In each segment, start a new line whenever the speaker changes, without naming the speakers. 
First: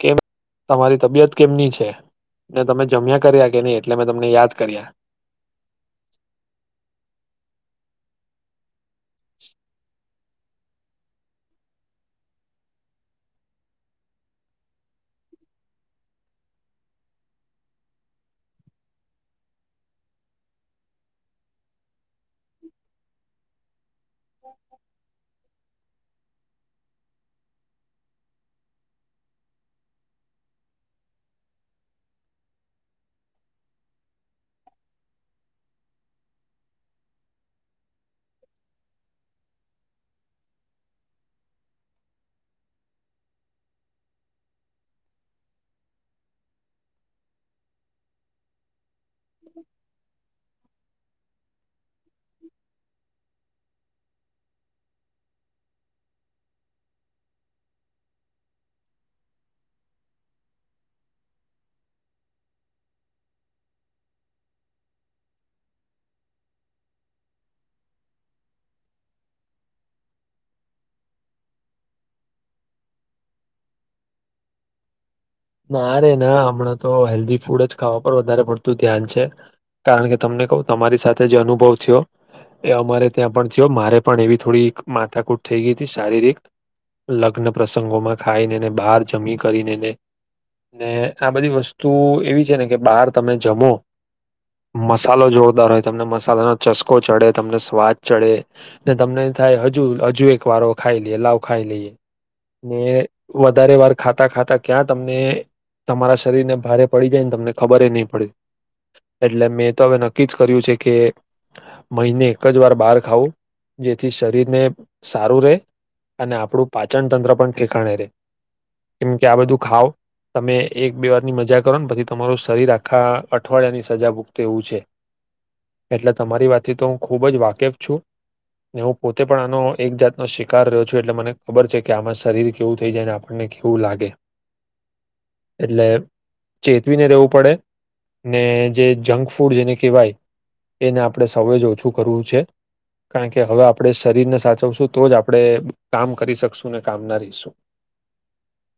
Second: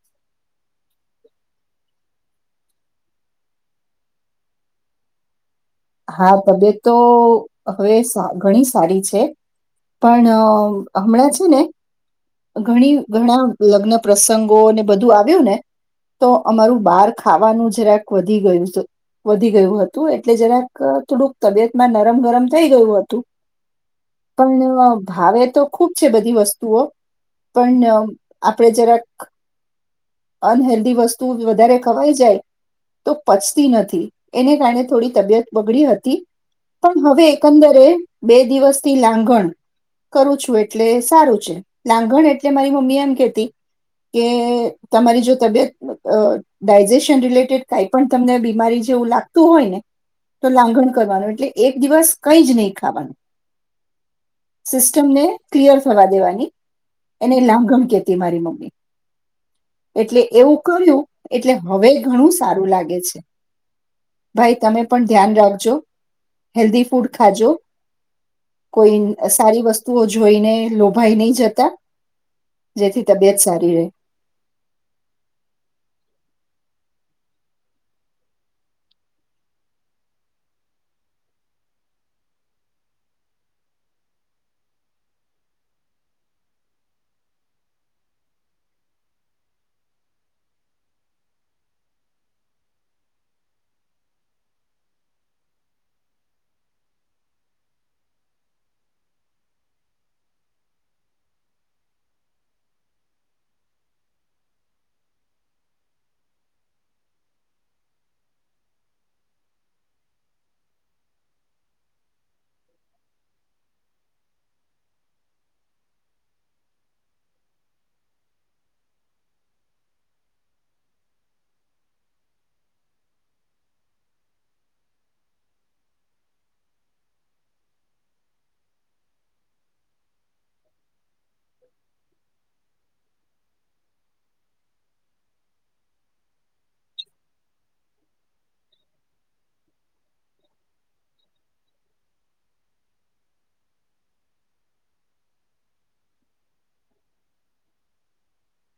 કેમ તમારી તબિયત કેમની છે ને તમે જમ્યા કર્યા કે નહી એટલે મેં તમને યાદ કર્યા.
હા તબિયત તો હવે ઘણી સારી છે પણ હમણાં છે ને ઘણી ઘણા લગ્ન પ્રસંગોને બધું આવ્યું ને તો અમારું બાર ખાવાનું જરાક વધી ગયું વધી ગયું હતું એટલે જરાક થોડુંક તબિયત માં નરમ ગરમ થઈ ગયું હતું. પણ ભાવે તો ખૂબ છે બધી વસ્તુઓ પણ આપણે જરાક અનહેેલ્ધી વસ્તુ વધારે ખવાઈ જાય તો પચતી નથી એને કારણે થોડી તબિયત બગડી હતી પણ હવે એકંદરે બે દિવસથી લાંગણ કરું છું એટલે સારું છે લાંગણ એટલે મારી મમ્મી એમ કેતી કે તમારી જો તબિયત ડાયજેશન રિલેટેડ કઈ પણ તમને બીમારી જેવું લાગતું હોય ને તો લાંગણ કરવાનું એટલે એક દિવસ કઈ જ નહી ખાવાનું સિસ્ટમને ક્લિયર થવા દેવાની એને લાંગણ કેતી મારી મમ્મી એટલે એવું કર્યું એટલે હવે ઘણું સારું લાગે છે ભાઈ તમે પણ ધ્યાન રાખજો હેલ્ધી ફૂડ ખાજો કોઈ સારી વસ્તુઓ જોઈને લોભાઈ નહી જતા જેથી તબિયત સારી રહે.
ના રે ના હમણાં તો હેલ્ધી ફૂડ જ ખાવા પર વધારે પડતું ધ્યાન છે કારણ કે તમને કહું તમારી સાથે જે અનુભવ થયો એ અમારે ત્યાં પણ થયો મારે પણ એવી થોડી માથાકૂટ થઈ ગઈ હતી શારીરિક લગ્ન પ્રસંગોમાં ખાઈનેને બહાર જમી કરીને ને ને આ બધી વસ્તુ એવી છે ને કે બહાર તમે જમો મસાલો જોરદાર હોય તમને મસાલાનો ચસ્કો ચડે તમને સ્વાદ ચડે ને તમને થાય હજુ હજુ એક વાર ખાઈ લઈએ લાવ ખાઈ લઈએ ને વધારે વાર ખાતા ખાતા ક્યાં તમ તમારા શરીરને ભારે પડી જાય ને તમને ખબર નહીં પડી એટલે મેં તો હવે નક્કી જ કર્યું છે કે મહિને એક જ વાર બહાર ખાવું જેથી શરીરને સારું રે અને આપણું પાચન તંત્ર પણ ઠેકાણે રહેે કેમ કે આ બધું ખાવ તમે એક બે વારની મજા કરો ને પછી તમારું શરીર આખા અઠવાડિયાની સજા ભૂગતે એવું છે, એટલે તમારી વાતથી તો હું ખૂબ જ વાકેફ છું ને હું પોતે પણ આનો એક જાતનો શિકાર રહ્યો છું, એટલે મને ખબર છે કે આમાં શરીર કેવું થઈ જાય આપણને કેવું લાગે. એટલે ચેતવીને રેવું પડે ને જે જંક ફૂડ જેને કહેવાય એને આપણે સૌ જ ઓછું કરવું છે, કારણ કે હવે આપણે શરીરને સાચવશું તો જ આપણે કામ કરી શકશું ને કામના રહીશું,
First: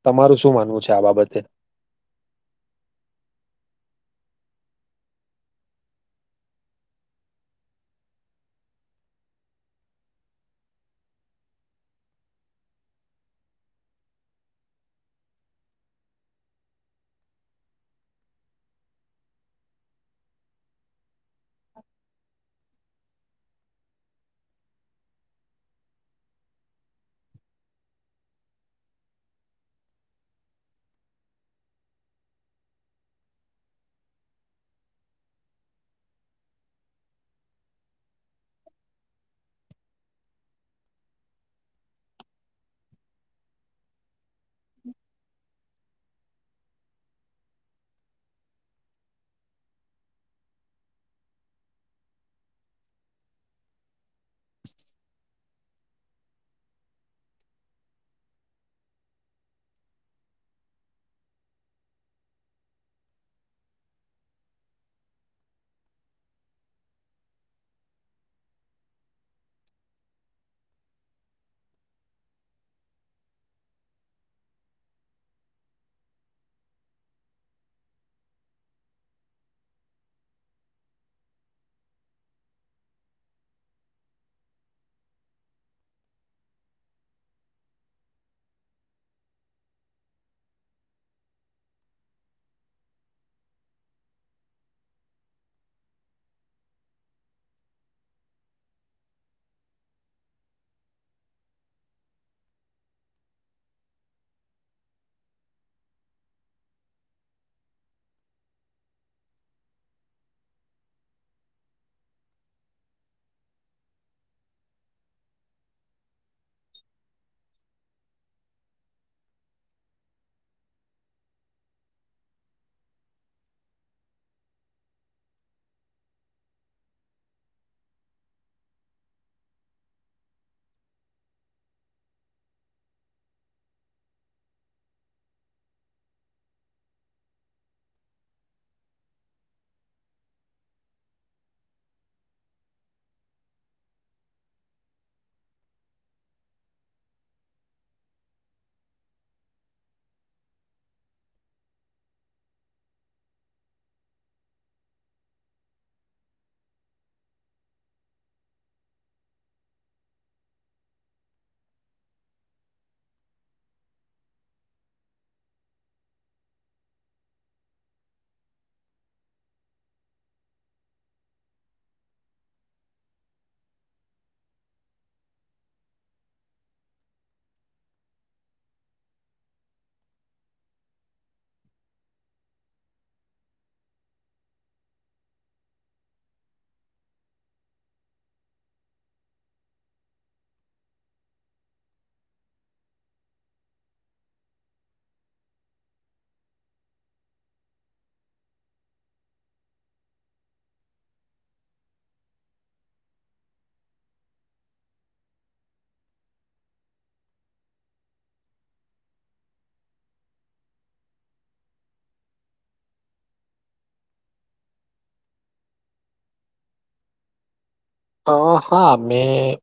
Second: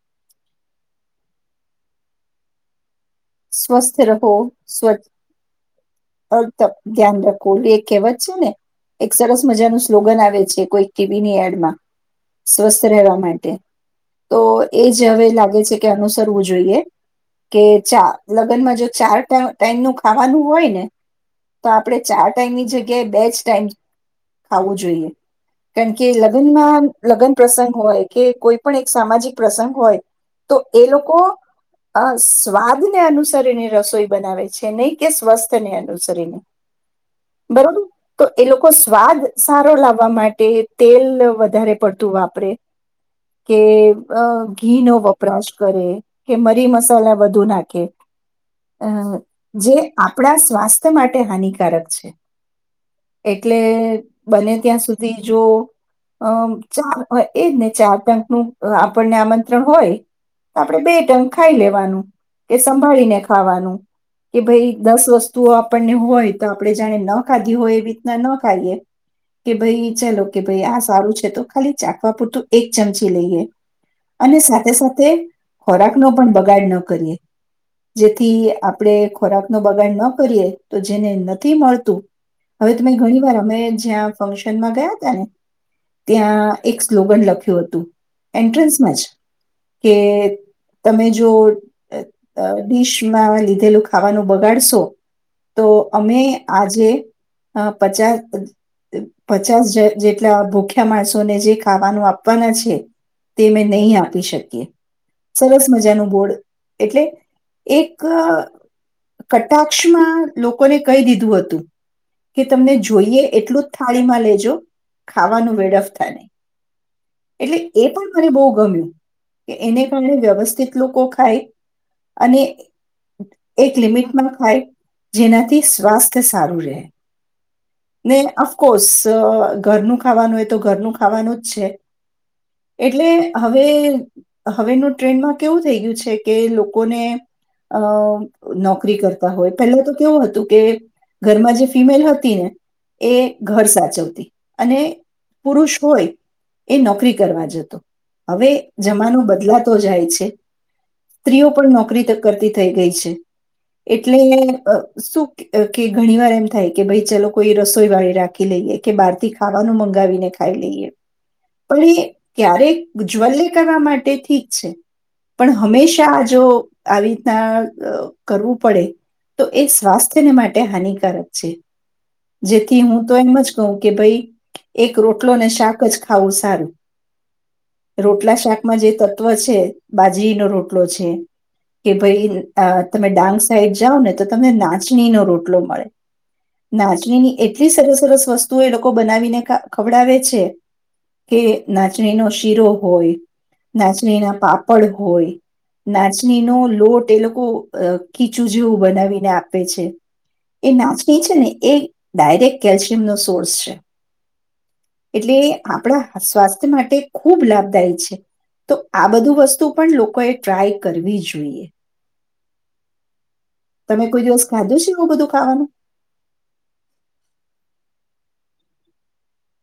તમારું શું... માનવું છે આ બાબતે.
સ્વસ્થ રહો સ્વચ્છ... અથ ધ્યાન રાખો એટલે એક કહેવત છે ને એક સરસ મજાનું સ્લોગન આવે છે, કોઈ ટીવીની એડમાં સ્વસ્થ રહેવા માટે, તો એ જ હવે લાગે છે કે અનુસરવું જોઈએ કે ચા લગ્નમાં જો ચાર ટાઈમ ટાઈમનું ખાવાનું હોય ને... તો આપણે ચાર ટાઈમની જગ્યાએ બે જ ટાઈમ ખાવું જોઈએ, કારણ કે લગ્નમાં લગ્ન પ્રસંગ હોય કે કોઈ પણ એક સામાજિક પ્રસંગ હોય તો એ લોકો સ્વાદને અનુસર એની રસોઈ બનાવે છે, નહીં કે સ્વસ્થ... તેને અનુસરીને, બરોબર તો એ લોકો સ્વાદ સારો લાવવા માટે તેલ વધારે પડતું વાપરે કે ઘી નો વપરાશ કરે કે મરી મસાલા વધુ નાખે અ જે આપ પણા સ્વાસ્થ્ય માટે હાનિકારક છે, એટલે... બને ત્યાં સુધી જો... અમ ચાર એજ ને ચાર ટંક નું આપણને આમંત્રણ હોય તો આપણે બે ટંક ખાઈ લેવાનું કે સંભાળીને ખાવાનું કે ભઈ... દસ વસ્તુઓ આપણને હોય તો આપણે જાણે ન ખાધી હોય એવી રીતના ન ખાઈએ કે ભઈ ચલો કે ભાઈ આ સારું છે તો ખાલી ચાખવા પૂરતું એક ચમચી લઈએ અને સાથે સાથે ખોરાકનો પણ બગાડ ન કરીએ, જેથી આપણે ખોરાક... ન બગાડ ન કરીએ તો જેને નથી મળતું હવે તમે ઘણી વાર અમે જ્યાં ફંક્શનમાં ગયા હતા ને ત્યાં એક સ્લોગન લખ્યું હતું, એન્ટ્રન્સમાં જ કે તમે જો ડડીશમાં લીધેલું ખાવાનું... બગાડશો તો અમે આજે પચાસ પચાસ જેટલા ભૂખ્યા માણસોને જે ખાવાનું આપવાના છે, તે અમે નહીં આપી શકીએ, સરસ મજાનું બોડ એટલે એક... કટાક્ષમાં લોકોને કહી દીધું હતું કે તમને જોઈએ એટલું જ થાળીમાં લેજો ખાવાનું વેડફતા નહી, એટલે એ પણ મને બહુ ગમ્યું કે એને કારણે વ્યવસ્થિત લોકો ખાય અને એક લિમિટ... ન ખાય જેનાથી સ્વાસ્થ્ય સારું રહે ને અફકોર્સ ઘરનું ખાવાનું એ તો ઘરનું ખાવાનું જ છે, એટલે હવે હવેનું ટ્રેન્ડમાં કેવું થઈ ગયું છે કે લોકોને અ ન બી કરતા હોય, પહેલા તો કેવું હતું કે ઘરમાં જે ફિમેલ હતી ને એ ઘર સાચવતી અને પુરુષ હોય એ નોકરી કરવા જતો, હવે જમાનો બદલાતો જાય છે, સ્ત્રીઓ પણ નોકરી કરતી થઈ ગઈ છે. એટલે અ શું કે અ કે ઘણી વાર એમ થાય કે ભઈ ચલો કોઈ રસોઈ વાળી રાખી લઈએ કે બહાર થી ખાવાનું મંગાવીને ખાઈ લઈએ, પણ એ ક્યારેક ઉજ્જ્વલે કરવા માટે ઠીક છે, પણ હંમેશા જો આવી રીતના અ કરવું... પડે તો એ સ્વાસ્થ્યને માટે હાનિકારક છે, જેથી હું તો એમ જ કહું કે ભાઈ એક રોટલો ને શાક જ ખાવું સારું રોટલા શાકમાં જે તત્વ છે, બાજરીનો રોટલો છે કે ભાઈ અ તમે ડાંગ... સાઈડ જાઓ ને તો તમને નાચલીનો રોટલો મળે, નાચલીની એટલી સરસ સરસ વસ્તુઓ એ લોકો બનાવીને ખવડાવે છે, કે નાચલીનો શીરો હોય, નાચલીના પાપડ હોય, નાચલીનો લોટ એ લોકો... કીચું જેવું બનાવીને આપે છે, એ નાચલી છે ને એ ડાયરેક્ટ કેલ્શિયમનો સોર્સ છે. એટલે આપણા સ્વાસ્થ્ય માટે ખૂબ લાભદાયી છે, તો આ બધું વસ્તુ પણ લોકોએ ટ્રાય કરવી જોઈએ, તમે કોઈ દિવસ ખાધો છે એવું બધું ખાવાનું.
અ હા મેં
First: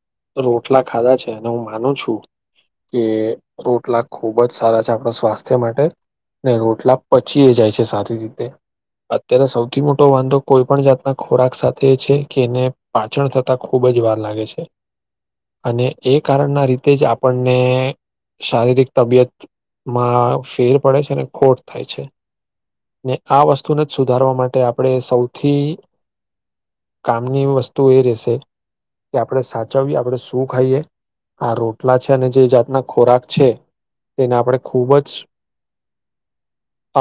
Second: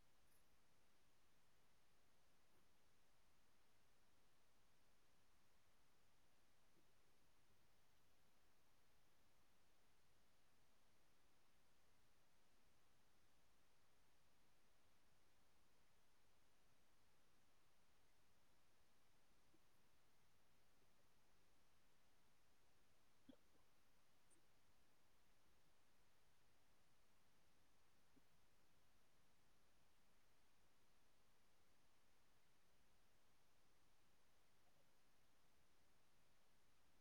રોટલા ખાધા છે, અને હું માનું છું કે રોટલા ખુબ જ સારા છે આપણા સ્વાસ્થ્ય માટે, ને રોટલા પચી એ જાય છે સારી રીતે, અત્યારે સૌથી મોટો વાંધો કોઈ પણ જાતના ખોરાક સાથે છે કે એને... પાચન થતા ખુબ જ વાર લાગે છે, અને એ કારણના લીધે જ આપણને શારીરિક તબિયતમાં ફેર પડે છે અને ખોટ થાય છે, ને આ વસ્તુને જ સુધારવા માટે આપણે સૌથી કામની વસ તો એ રહેશે કે આપણે સાચવીએ આપણે શું ખાઈએ આ રોટલા છે, અને જે જાતના ખોરાક છે, તેને આપણે ખૂબ જ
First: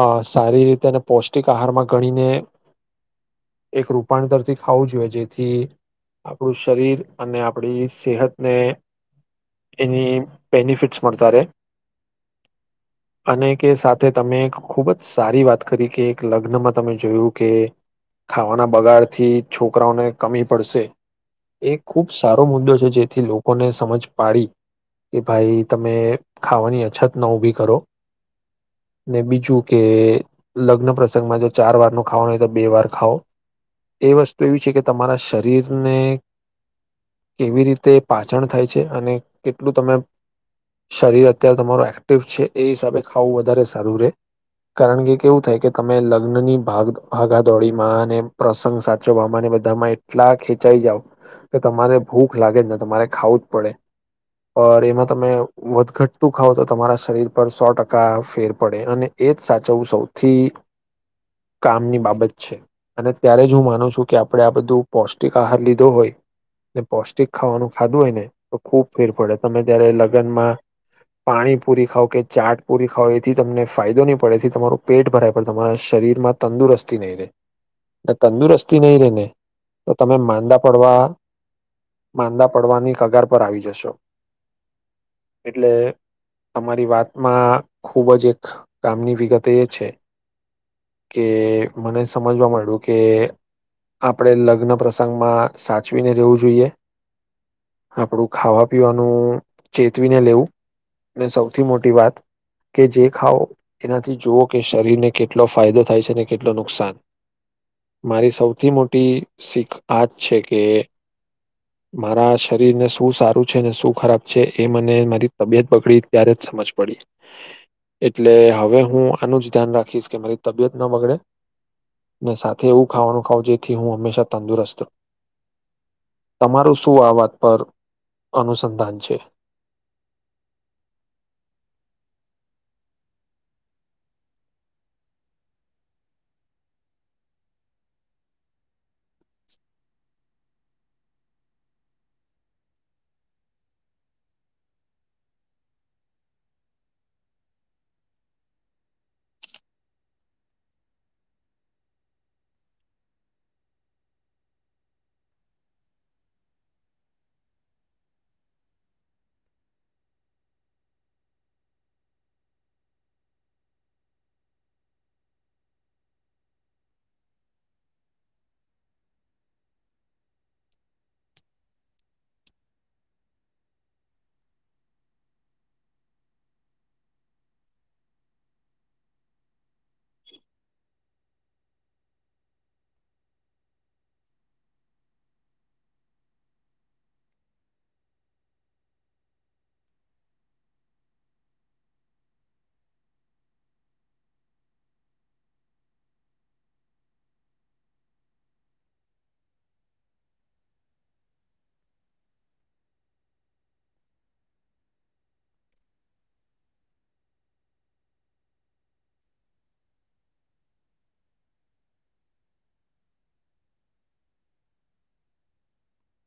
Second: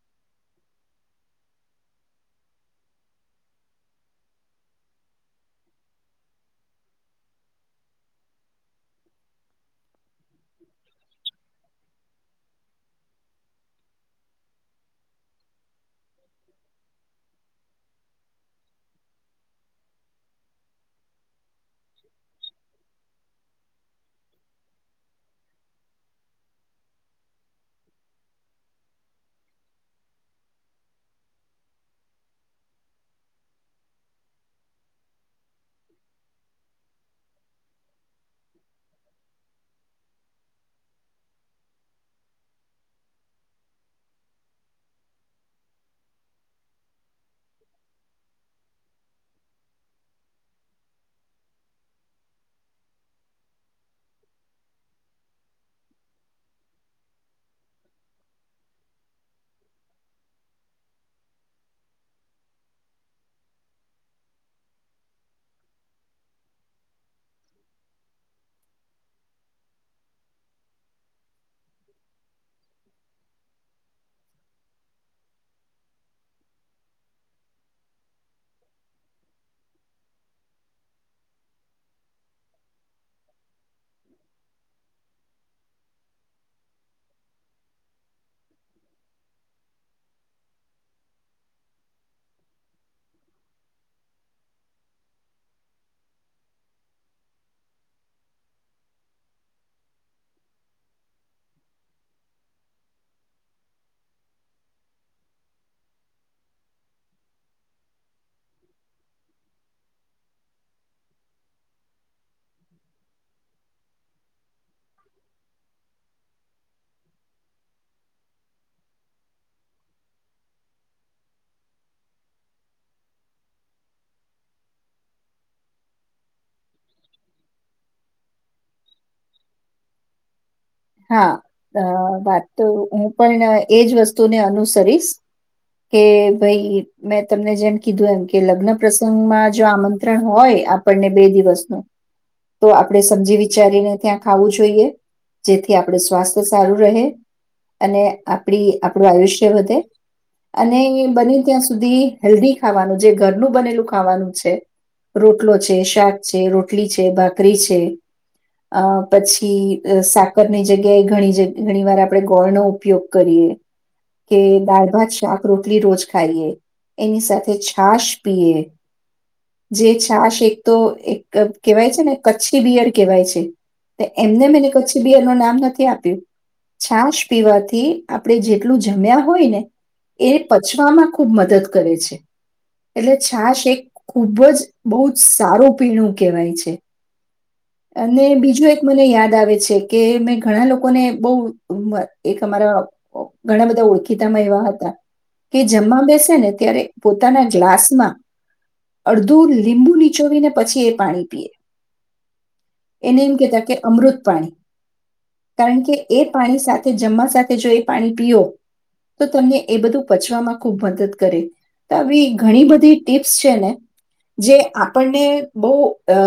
આ સારી રીતે અને પૌષ્ટિક આહારમાં ગણીને એક રૂપાંતરથી ખાવું જોઈએ જે... થી આપણું શરીર અને આપડી સેહતને એની બેનિફિટ્સ મળતા રહે અને કે સાથે તમે ખૂબ જ સારી વાત કરી કે એક લગ્નમાં તમે જોયું કે ખાવાના બગાડથી છોકરાઓને... કમી પડશે એ ખૂબ સારો મુદ્દો છે, જેથી લોકોને સમજ પાડી કે ભાઈ તમે ખાવાની અછત ના ઊભી કરો, ને બીજું કે લગ્ન પ્રસંગમાં જો ચાર વાર નું ખાવાનું હોય તો બે વાર ખાઓ, એ વસ્તુ એવી છે કે... તમારા શરીરને કેવી રીતે પાચન થાય છે, અને કેટલું તમે શરીર અત્યારે તમારું એક્ટિવ છે, એ હિસાબે ખાવું વધારે સારું રહે, કારણ કે કેવું થાય કે તમે લગ્નની ભાગ ભાગાદોડીમાં અને પ્રસંગ સાચવવામાં ને બ બધામાં એટલા ખેચાઈ જાવ કે તમારે ભૂખ લાગે જ ને તમારે ખાવું જ પડે પર એમાં તમે વધઘટતું ખાવ તો તમારા શરીર પર સો ટકા ફેર પડે અને એજ સાચવવું સૌથી કામની બાબત છે, અને ત્યારે જ હું માનું છું કે આપ આપણે આ બધું પૌષ્ટિક આહાર લીધો હોય ને પૌષ્ટિક ખાવાનું ખાધું હોય ને તો ખૂબ ફેર પડે, તમે ત્યારે લગ્નમાં પાણીપુરી ખાવ કે ચાટ પુરી ખાવ એથી તમને ફાયદો નહીં પડે, એથી તમારું પેટ ભરાય પણ તમારા શરીરમાં તંદુરસ્તી નહીં રહે, ને તંદુરસ્તી નહીં રહેને... તો તમે માંદા પડવા માંદા પડવાની કગાર પર આવી જશો, એટલે તમારી વાતમાં ખુબ જ એક કામની વિગત એ છે કે મને સમજવા માંયડુ કે... આપણે લગ્ન પ્રસંગમાં સાચવીને રહેેવું જોઈએ આપણું ખાવા પીવાનું ચેતવીને લેવું, અને સૌથી મોટી વાત કે જે ખાવ એનાથી જુઓ કે શરીરને કેટલો ફાયદો થાય છે, અને કેટલો નુકસાન, મારી સૌ થી મોટી શીખ આજ છે, કે મારા શરીરને શું સારું છે શું ખરાબ છે એ મને મારી તબિયત બગડી ત્યારે જ સમજ પડી, એટલે હવે હું આનું જ ધ્યાન રાખીશ કે મારી તબિયત ના બગડે ને સાથે એવું ખાવાનું... ખવ જેથી હું હંમેશા તંદુરસ્ત, તમારું શું આ વાત પર અનુસંધાન છે.
હા વાત તો હું પણ એજ વસ્તુને અનુસરીશ કે ભાઈ મેં તમને જેમ કીધું એમ કે લગ્ન પ્રસંગમાં જો આમંત્રણ હોય આપણને બે દિવસનું, તો આપણે સમજી વિચારીને ત્યાં ખાવું જોઈએ. જેથી આપણું સ્વાસ્થ્ય સારું રહે અને આપડી આપણું આયુષ્ય વધે અને બને ત્યાં સુધી હેલ્ધી ખાવાનું જે ઘરનું બનેલું ખાવાનું છે, રોટલો છે, શાક છે, રોટલી છે, ભાકરી છે, અ પછી શાક... રની જગ્યાએ ઘણી જગ ઘણી વાર આપણે ગોળનો ઉપયોગ કરીએ, કે દાળ ભાત શાક રોટલી રોજ ખાઈએ એની સાથે છાશ પીએ, જે છાશ એક તો એક કેહેવાય છે ને કચ્છી બિયર કહેવાય છે, તે એમનેમ એને કચ્છી... બિયરનું નામ નથી આપ્યું, છાશ પીવાથી આપણે જેટલું જમ્યા હોય ને એ પચવામાં... ખૂબ મદદ કરે છે, એટલે છાશ એક ખૂબ જ બહુ જ સારું પીણું કહેવાય છે, અને બીજું એક મને યાદ આવે છે... કે મેં ઘણા લોકોને બહુ એક અમારા ઘણા બધા ઓળખીતામાં એવા હતા કે જમવા બેસે ને ત્યારે પોતાના ગ્લાસમાં અડધું લીંબુ નીચોવીને પછી એ પાણી પીએ, એને એમ કેહેતા કે અમૃત પાણી... કારણ કે એ પાણી સાથે જમવા સાથે જો એ પાણી પીઓ તો તમને એ બધું પચવામાં ખૂબ મદદ કરે તો આવી ઘણી બધી ટીપ્સ છે ને જે આપણને બહુ અ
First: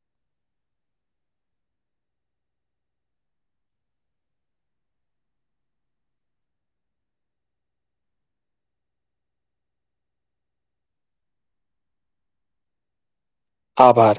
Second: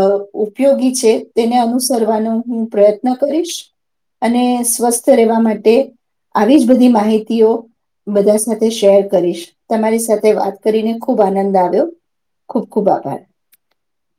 ઉપયોગી છે, તેને અનુસરવાનો હું પ્રયત્ન... કરીશ અને સ્વસ્થ રહેવા માટે આવી જ બધી માહિતીઓ બધા સાથે શેર કરીશ, તમારી સાથે વાત કરીને ખૂબ આનંદ આવ્યો, ખૂબ ખૂબ આભાર.
આભાર.